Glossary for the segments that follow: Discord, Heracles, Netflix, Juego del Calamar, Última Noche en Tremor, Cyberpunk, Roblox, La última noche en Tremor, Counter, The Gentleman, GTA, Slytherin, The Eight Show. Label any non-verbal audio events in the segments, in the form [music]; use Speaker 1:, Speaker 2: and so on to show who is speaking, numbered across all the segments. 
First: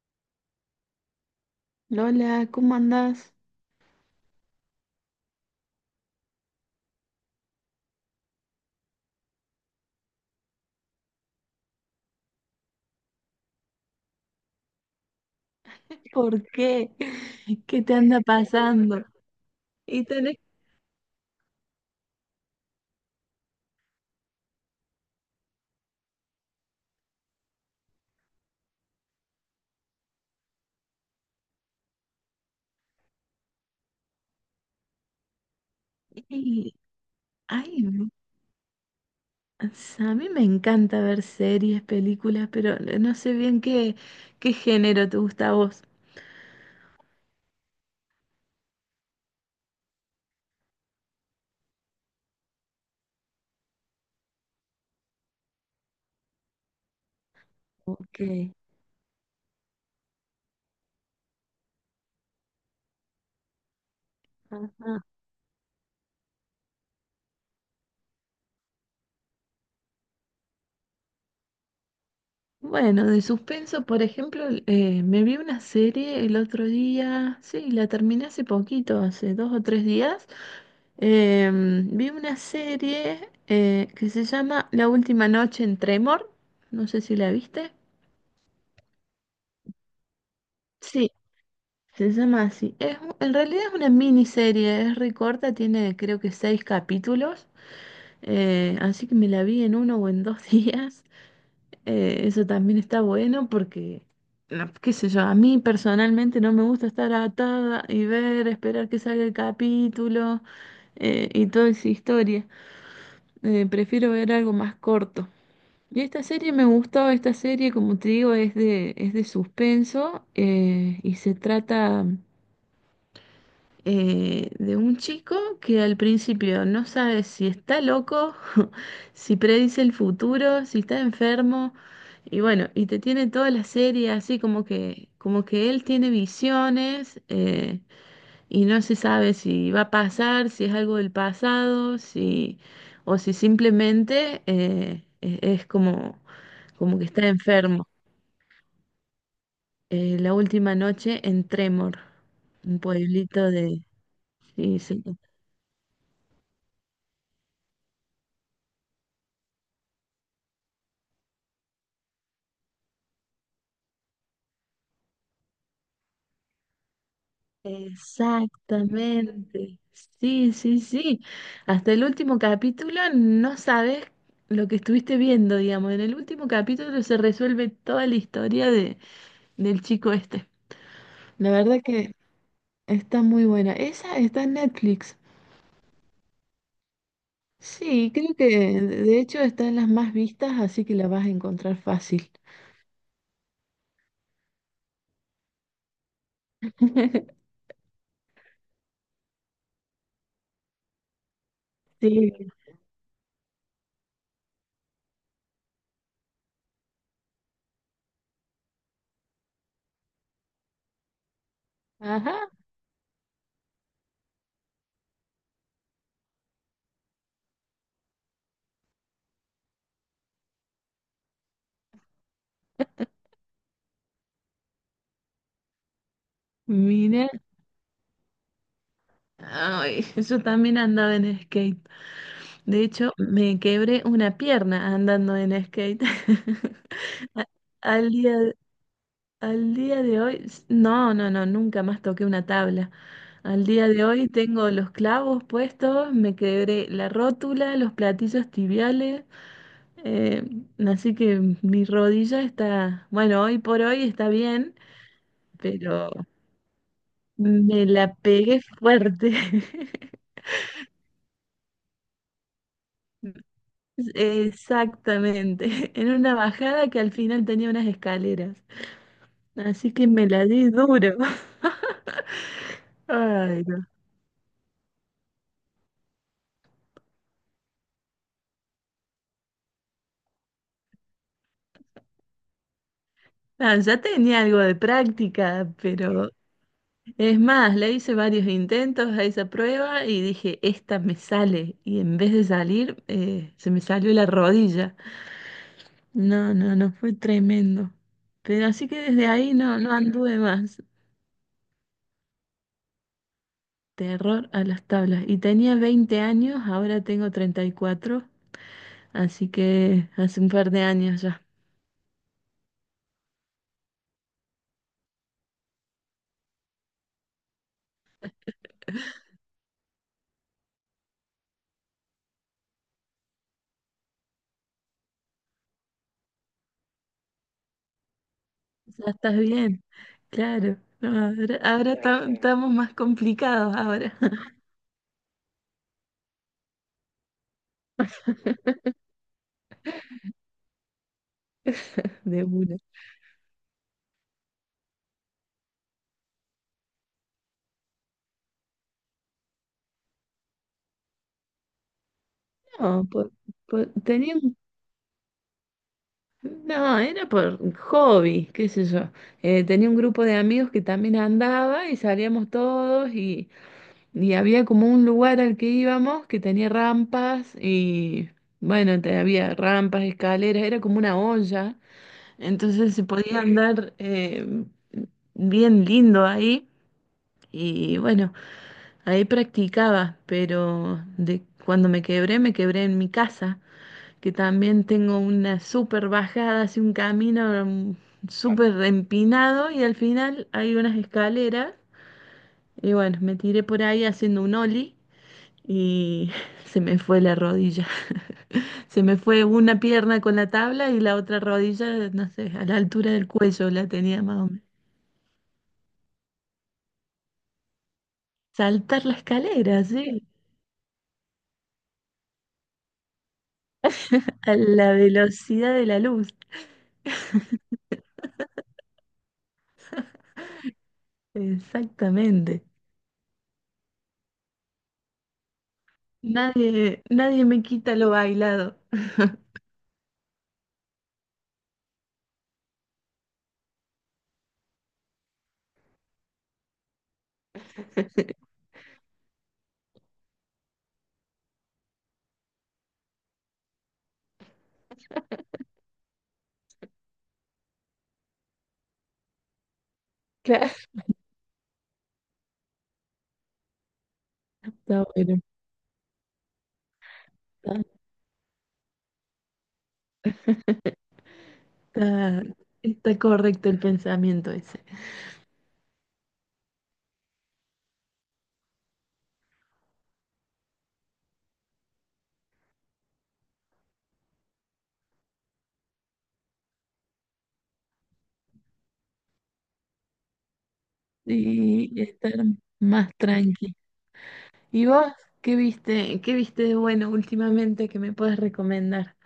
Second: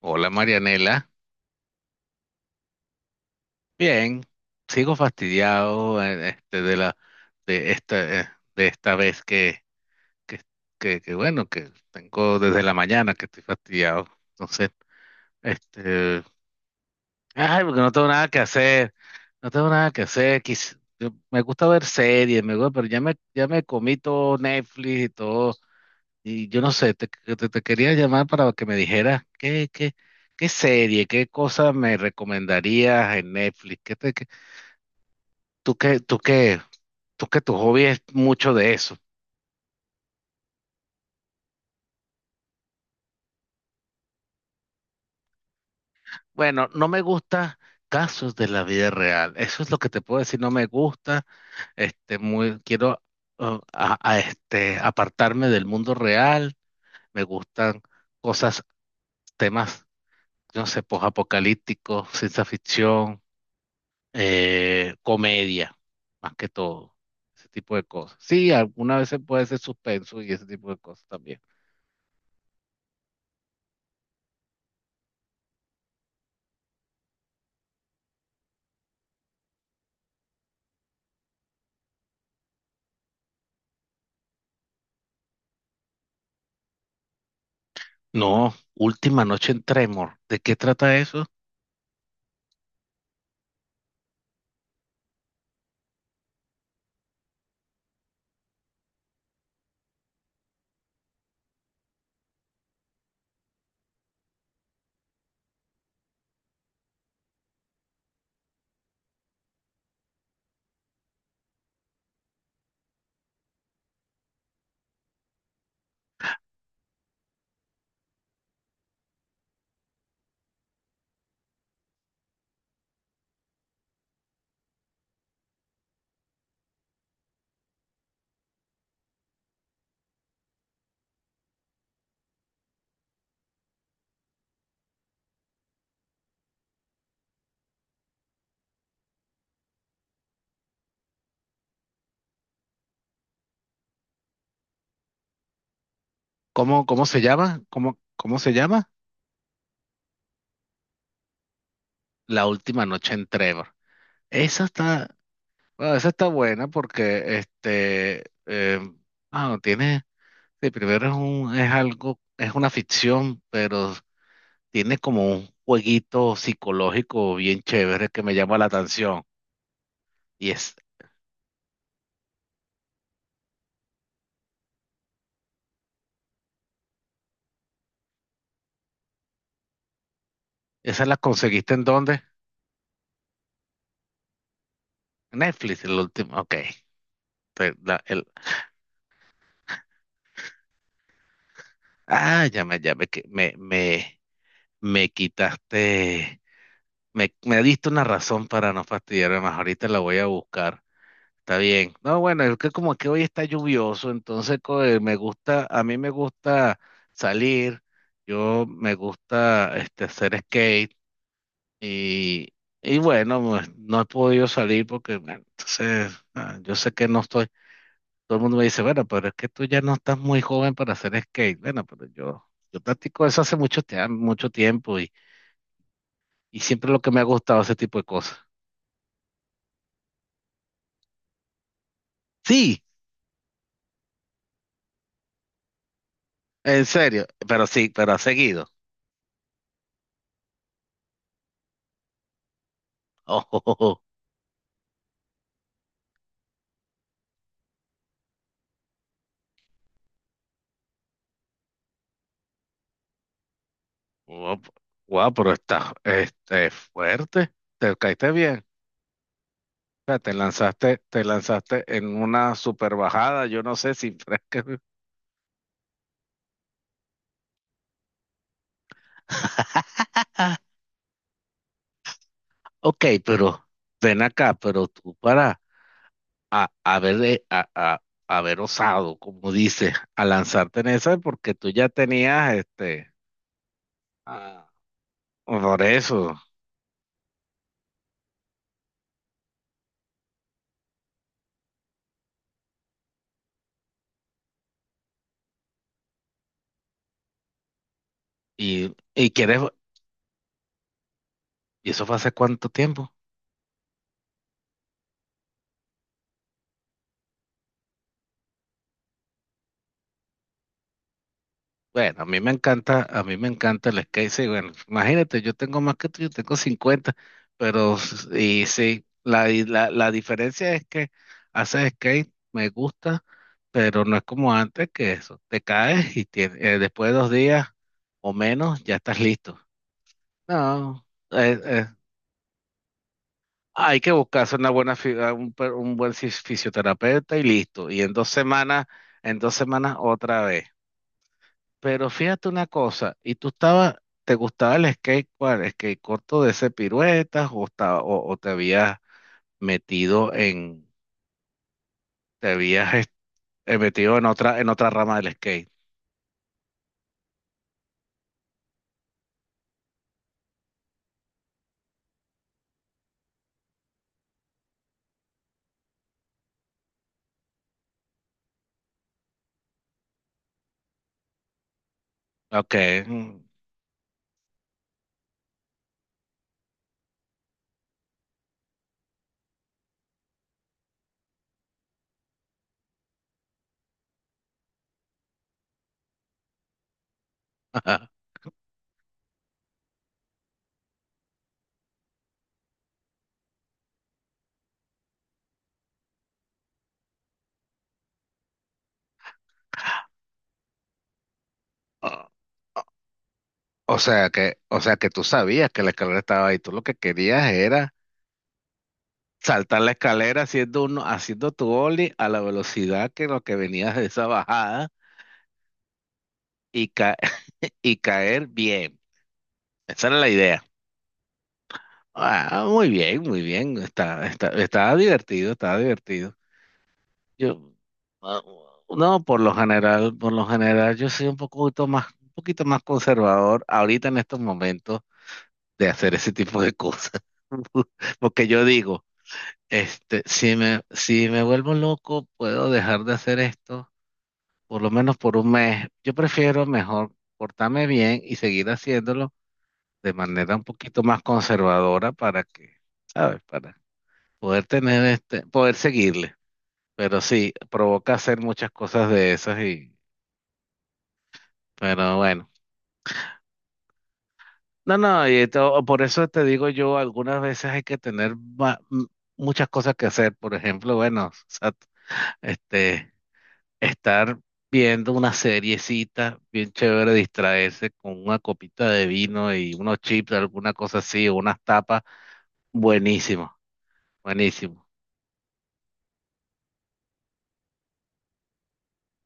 Speaker 1: Hola Marianela,
Speaker 2: Lola, ¿cómo andás?
Speaker 1: bien, sigo fastidiado de la de esta eh, de esta vez que, bueno que tengo desde la mañana que estoy fastidiado, entonces este
Speaker 2: ¿Por qué?
Speaker 1: ay, porque
Speaker 2: ¿Qué
Speaker 1: no
Speaker 2: te
Speaker 1: tengo
Speaker 2: anda
Speaker 1: nada que hacer,
Speaker 2: pasando?
Speaker 1: no tengo nada que
Speaker 2: Y tenés...
Speaker 1: hacer, me gusta ver series, me gusta, pero ya me comí todo Netflix y todo. Y yo no sé, te quería llamar para que me dijeras qué serie, qué cosa me recomendarías en Netflix, qué te... Tú que, tú que,
Speaker 2: y-
Speaker 1: tú que tu
Speaker 2: Ay,
Speaker 1: hobby es
Speaker 2: no.
Speaker 1: mucho de eso.
Speaker 2: O a mí me encanta ver series, películas, pero no sé bien qué, qué género te gusta a vos.
Speaker 1: Bueno, no me gusta casos de la vida real. Eso es lo que te puedo decir. No me gusta. Quiero a este, apartarme del mundo real. Me gustan
Speaker 2: Ok.
Speaker 1: cosas, temas, no sé, posapocalípticos, ciencia ficción,
Speaker 2: Ajá.
Speaker 1: comedia, más que todo. Ese tipo de cosas. Sí, algunas veces puede ser suspenso y ese tipo de cosas también.
Speaker 2: Bueno, de suspenso, por ejemplo, me vi una serie el otro día, sí, la terminé hace poquito, hace dos o tres días. Vi una serie que se llama La última noche en Tremor. No sé si la viste.
Speaker 1: No, Última Noche en Tremor. ¿De qué trata
Speaker 2: Sí,
Speaker 1: eso?
Speaker 2: se llama así. Es, en realidad es una miniserie, es re corta, tiene creo que seis capítulos. Así que me la vi en uno o en dos [laughs] días. Eso también está bueno porque, no, qué sé yo, a mí personalmente no me gusta estar atada y ver, esperar que salga el capítulo, y toda esa historia. Prefiero ver algo más corto. Y esta serie me gustó. Esta serie, como te digo, es de suspenso, y se trata de un chico que al principio no sabe si está loco, [laughs] si predice el futuro, si está enfermo, y bueno, y te tiene toda la serie así como que él tiene visiones. Y no se sabe si va a pasar, si es algo del pasado, si, o si simplemente es como, como
Speaker 1: Cómo
Speaker 2: que
Speaker 1: se
Speaker 2: está
Speaker 1: llama?
Speaker 2: enfermo.
Speaker 1: Cómo se llama?
Speaker 2: La última noche en Tremor,
Speaker 1: La
Speaker 2: un
Speaker 1: Última Noche en
Speaker 2: pueblito
Speaker 1: Tremor.
Speaker 2: de...
Speaker 1: Esa
Speaker 2: Sí, sí,
Speaker 1: está, bueno, esa está buena porque no, tiene, sí, primero es un, es algo, es una ficción, pero tiene como un jueguito psicológico bien chévere que me llama la atención.
Speaker 2: exactamente.
Speaker 1: Y
Speaker 2: Sí,
Speaker 1: es...
Speaker 2: sí, sí. Hasta el último capítulo no sabes lo que estuviste viendo, digamos. En el último capítulo se resuelve toda la historia de, del chico este.
Speaker 1: ¿esa la
Speaker 2: La
Speaker 1: conseguiste
Speaker 2: verdad
Speaker 1: en
Speaker 2: que
Speaker 1: dónde?
Speaker 2: está muy buena. Esa está en Netflix.
Speaker 1: Netflix, el último, ok. Te- la-
Speaker 2: Sí,
Speaker 1: el-
Speaker 2: creo que de hecho está en las más vistas, así que la vas a encontrar fácil.
Speaker 1: ah, ya me, que- me- me quitaste,
Speaker 2: [laughs]
Speaker 1: me diste una razón para no fastidiarme más. Ahorita la voy a buscar. Está bien. No, bueno,
Speaker 2: Sí.
Speaker 1: es que como que hoy está lluvioso, entonces me gusta, a mí me gusta salir, yo me gusta hacer skate
Speaker 2: Ajá,
Speaker 1: y, y bueno, pues, no he podido salir porque, bueno, entonces, ah, yo sé que no estoy, todo el mundo me dice, bueno, pero es que tú ya no estás muy joven para hacer skate. Bueno, pero yo practico eso hace mucho, mucho tiempo. Y siempre lo que me ha
Speaker 2: mira.
Speaker 1: gustado ese tipo de cosas.
Speaker 2: Ay, yo también andaba en skate.
Speaker 1: Sí,
Speaker 2: De hecho, me quebré una pierna andando en skate.
Speaker 1: en
Speaker 2: [laughs]
Speaker 1: serio,
Speaker 2: A-
Speaker 1: pero sí,
Speaker 2: Al
Speaker 1: pero ha
Speaker 2: día,
Speaker 1: seguido.
Speaker 2: al día de hoy, nunca más toqué una tabla. Al día
Speaker 1: [laughs]
Speaker 2: de hoy tengo los clavos puestos, me quebré la rótula, los platillos tibiales. Eh, así que mi rodilla está, bueno, hoy por hoy está
Speaker 1: Oh,
Speaker 2: bien,
Speaker 1: wow, pero está
Speaker 2: pero
Speaker 1: fuerte.
Speaker 2: me
Speaker 1: Te
Speaker 2: la
Speaker 1: caíste
Speaker 2: pegué
Speaker 1: bien.
Speaker 2: fuerte.
Speaker 1: O sea,
Speaker 2: [laughs]
Speaker 1: te lanzaste en una super bajada. Yo no sé si.
Speaker 2: Exactamente, en una bajada que al final tenía unas escaleras. Así
Speaker 1: [laughs]
Speaker 2: que me la di duro. [laughs]
Speaker 1: Ok,
Speaker 2: Ay,
Speaker 1: pero
Speaker 2: no.
Speaker 1: ven acá, pero tú para haber, haber osado, como dices, a lanzarte en esa, porque tú ya tenías este.
Speaker 2: Ah, ya tenía algo
Speaker 1: Ah.
Speaker 2: de práctica,
Speaker 1: Por
Speaker 2: pero
Speaker 1: eso.
Speaker 2: es más, le hice varios intentos a esa prueba y dije, esta me sale. Y en vez de salir, se me salió la rodilla. No, fue tremendo. Pero así que desde
Speaker 1: Y
Speaker 2: ahí
Speaker 1: quieres,
Speaker 2: no anduve más.
Speaker 1: ¿y eso fue hace cuánto tiempo?
Speaker 2: Terror a las tablas. Y tenía 20 años, ahora tengo 34, así que hace un par de años ya.
Speaker 1: Bueno, a mí me encanta, a mí me encanta el skate. Sí, bueno, imagínate, yo tengo más que tú, yo tengo 50, pero y sí, la, y la, la diferencia es que hacer skate me gusta, pero no es como antes que eso. Te caes y después de 2 días o menos ya
Speaker 2: Ya
Speaker 1: estás
Speaker 2: estás
Speaker 1: listo.
Speaker 2: bien, claro.
Speaker 1: No,
Speaker 2: No, estamos más complicados
Speaker 1: hay que
Speaker 2: ahora.
Speaker 1: buscarse
Speaker 2: [laughs]
Speaker 1: una buena, un buen fisioterapeuta y listo. Y en 2 semanas, en dos semanas otra vez. Pero
Speaker 2: De
Speaker 1: fíjate una
Speaker 2: una.
Speaker 1: cosa, ¿y tú estabas, te gustaba el skate, cuál, skate corto de ese piruetas o, o te habías metido en, te habías
Speaker 2: No,
Speaker 1: es-
Speaker 2: por-
Speaker 1: metido
Speaker 2: tenía
Speaker 1: en otra rama del skate?
Speaker 2: no, era por hobby, qué sé yo. Tenía un grupo de amigos que también andaba y salíamos todos. Y había como un lugar al que íbamos que tenía rampas y bueno, había rampas, escaleras, era como una olla,
Speaker 1: Ok.
Speaker 2: entonces se podía
Speaker 1: Mm,
Speaker 2: andar, bien lindo ahí. Y bueno, ahí practicaba, pero de cuando me quebré en mi casa, que también tengo una súper bajada, así un camino,
Speaker 1: ajá.
Speaker 2: súper empinado y al final hay unas escaleras. Y bueno, me tiré por ahí haciendo un ollie y [laughs] se me fue la rodilla. [laughs] Se me fue una pierna con la tabla y la otra rodilla,
Speaker 1: O
Speaker 2: no sé, a la altura del cuello la tenía más o menos.
Speaker 1: o sea que tú sabías que la escalera estaba ahí, tú lo que querías era
Speaker 2: Saltar la
Speaker 1: saltar
Speaker 2: escalera,
Speaker 1: la
Speaker 2: sí,
Speaker 1: escalera haciendo uno, haciendo tu ollie a la velocidad que lo que venías de esa
Speaker 2: a
Speaker 1: bajada
Speaker 2: la velocidad de la luz,
Speaker 1: y ca- [laughs] y caer bien. Esa era la idea. Ah,
Speaker 2: exactamente.
Speaker 1: muy bien, muy bien. Está divertido, está divertido.
Speaker 2: Nadie, nadie me
Speaker 1: Yo,
Speaker 2: quita lo
Speaker 1: ah,
Speaker 2: bailado.
Speaker 1: no, por lo general, yo soy un poquito más conservador ahorita en estos momentos de hacer ese tipo de cosas. [laughs] Porque yo digo, este, si me vuelvo loco, puedo dejar de hacer esto, por lo menos por 1 mes. Yo prefiero mejor portarme bien y seguir haciéndolo de manera un
Speaker 2: Claro,
Speaker 1: poquito más conservadora para que, ¿sabes? Para poder
Speaker 2: está
Speaker 1: tener
Speaker 2: bueno,
Speaker 1: poder seguirle. Pero sí,
Speaker 2: está,
Speaker 1: provoca hacer muchas cosas de esas y, pero bueno.
Speaker 2: está- correcto el pensamiento ese.
Speaker 1: No, no, y por eso te digo yo, algunas veces hay que tener muchas cosas que hacer. Por ejemplo, bueno, o sea, este, estar viendo una seriecita bien chévere, distraerse con una copita de vino y unos chips, alguna cosa así, o unas
Speaker 2: Y
Speaker 1: tapas,
Speaker 2: estar más
Speaker 1: buenísimo,
Speaker 2: tranqui. ¿Y
Speaker 1: buenísimo.
Speaker 2: vos qué viste de bueno últimamente que me puedes recomendar?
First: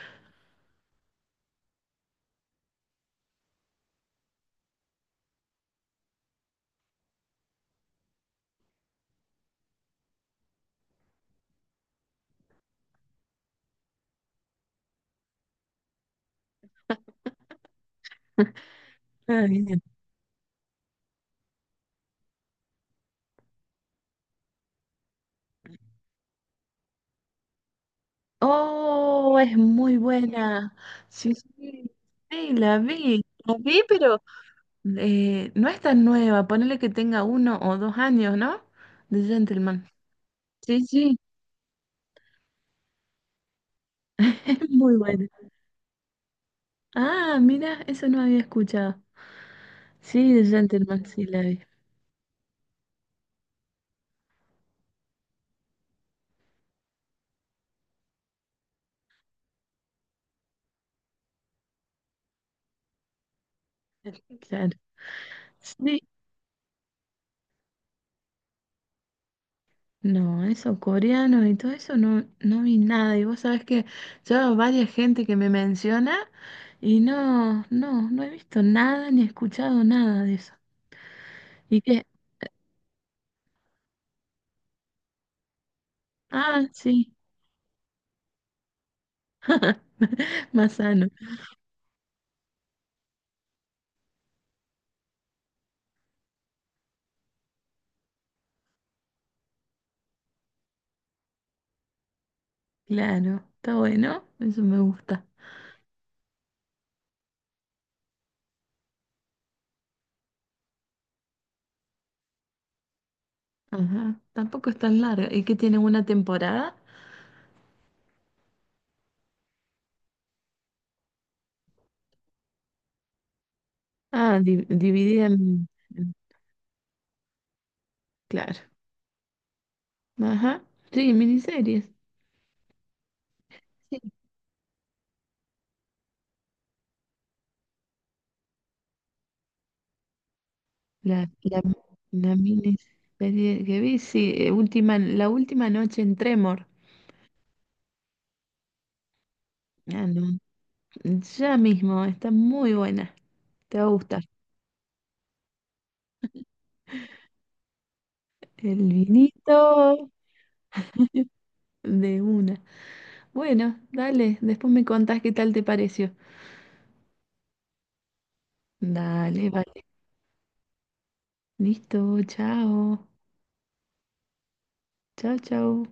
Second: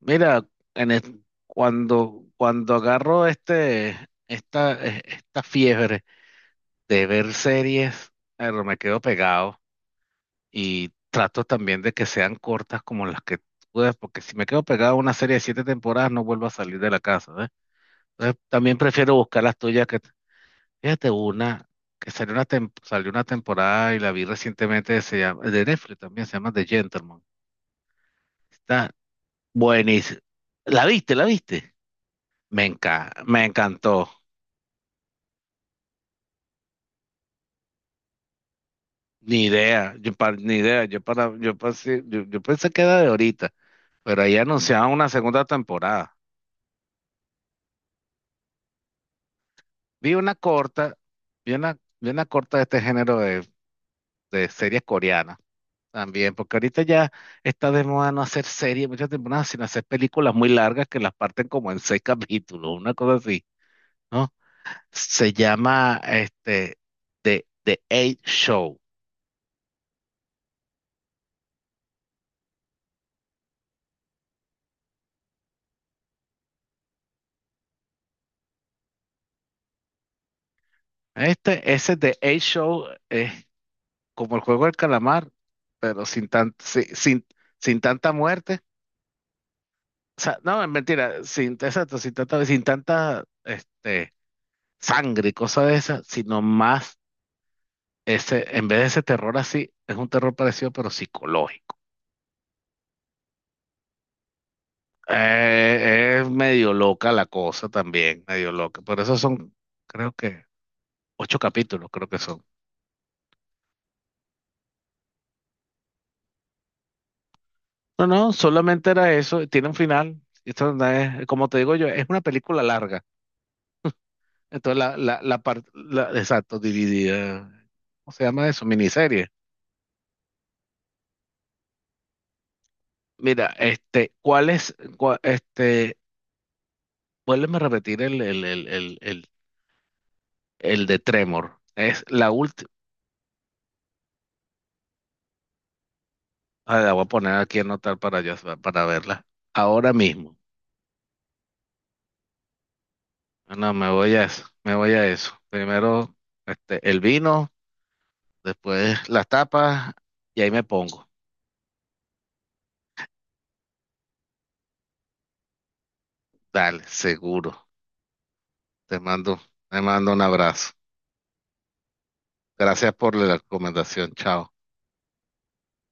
Speaker 1: Mira, en es- cuando agarro esta fiebre de ver series, pero me quedo pegado y trato también de que sean cortas como las que tú ves, porque si me quedo pegado a una serie de 7 temporadas no vuelvo a salir de la casa, ¿ves? Entonces, también prefiero buscar
Speaker 2: Ah,
Speaker 1: las
Speaker 2: bien.
Speaker 1: tuyas que, fíjate, una que salió una, salió una temporada y la vi recientemente, se llama, de Netflix también, se llama The Gentleman. Está
Speaker 2: Oh, es muy
Speaker 1: buenísima.
Speaker 2: buena.
Speaker 1: ¿La viste? ¿La
Speaker 2: Sí,
Speaker 1: viste?
Speaker 2: sí, sí, la vi.
Speaker 1: Me
Speaker 2: La vi,
Speaker 1: encantó.
Speaker 2: pero no es tan nueva. Ponele que tenga uno o dos años, ¿no? De
Speaker 1: Ni
Speaker 2: Gentleman.
Speaker 1: idea, ni idea.
Speaker 2: Sí,
Speaker 1: Yo
Speaker 2: sí,
Speaker 1: para, yo pasé, yo pensé que era de ahorita, pero ahí
Speaker 2: [laughs] es
Speaker 1: anunciaban
Speaker 2: muy
Speaker 1: una
Speaker 2: buena.
Speaker 1: segunda temporada.
Speaker 2: Ah, mira, eso no había escuchado.
Speaker 1: Vi
Speaker 2: Sí,
Speaker 1: una
Speaker 2: de
Speaker 1: corta,
Speaker 2: Gentleman, sí la vi.
Speaker 1: vi una corta de este género de series coreanas también, porque ahorita ya está de moda no hacer series muchas temporadas, sino hacer películas muy largas que las parten como en seis [laughs] capítulos, una cosa así, ¿no?
Speaker 2: [laughs] Claro.
Speaker 1: Se llama
Speaker 2: Sí,
Speaker 1: The Eight Show.
Speaker 2: no, eso, coreanos y todo eso, no, no vi nada. Y vos sabés que yo varias gente que me menciona y no he visto nada ni escuchado nada de eso.
Speaker 1: Este,
Speaker 2: Y
Speaker 1: ese
Speaker 2: que,
Speaker 1: The Eight Show, como el juego del calamar, pero
Speaker 2: ah, sí,
Speaker 1: sin tanta muerte.
Speaker 2: [laughs]
Speaker 1: O sea, no, es
Speaker 2: más sano.
Speaker 1: mentira, sin, exacto, sin tanta sangre y cosas de esas, sino más ese, en vez de ese terror así, es un terror parecido, pero psicológico.
Speaker 2: Claro, está bueno, eso me gusta.
Speaker 1: Es medio loca la cosa también, medio loca. Por eso son, creo que, 8 capítulos, creo que son.
Speaker 2: Ajá, tampoco es tan larga. ¿Y que tiene una temporada?
Speaker 1: No, no, solamente era eso, tiene un final. Esto no es- como te digo yo, es una película larga.
Speaker 2: Ah,
Speaker 1: Entonces,
Speaker 2: dividida
Speaker 1: la
Speaker 2: en,
Speaker 1: parte,
Speaker 2: en-
Speaker 1: exacto, dividida, ¿cómo se llama
Speaker 2: claro.
Speaker 1: eso? Miniserie.
Speaker 2: Ajá, sí, miniseries.
Speaker 1: Mira, ¿cuál es, vuélveme a repetir el de
Speaker 2: La,
Speaker 1: Tremor?
Speaker 2: la,
Speaker 1: Es la
Speaker 2: la
Speaker 1: última,
Speaker 2: miniserie que vi, sí, la última noche en Tremor.
Speaker 1: la voy a poner aquí a anotar para, yo para verla, ahora
Speaker 2: Ah,
Speaker 1: mismo.
Speaker 2: no, ya mismo, está muy buena,
Speaker 1: Ah, no,
Speaker 2: te va a
Speaker 1: me voy
Speaker 2: gustar.
Speaker 1: a eso, me voy a eso. Primero, el vino,
Speaker 2: El
Speaker 1: después las tapas,
Speaker 2: vinito
Speaker 1: y ahí me pongo.
Speaker 2: de una. Bueno, dale, después me contás qué tal te pareció.
Speaker 1: Dale, seguro. Te mando,
Speaker 2: Dale, vale.
Speaker 1: te mando un abrazo.
Speaker 2: Listo,
Speaker 1: Gracias
Speaker 2: chao.
Speaker 1: por la recomendación, chao.
Speaker 2: Chao, chao.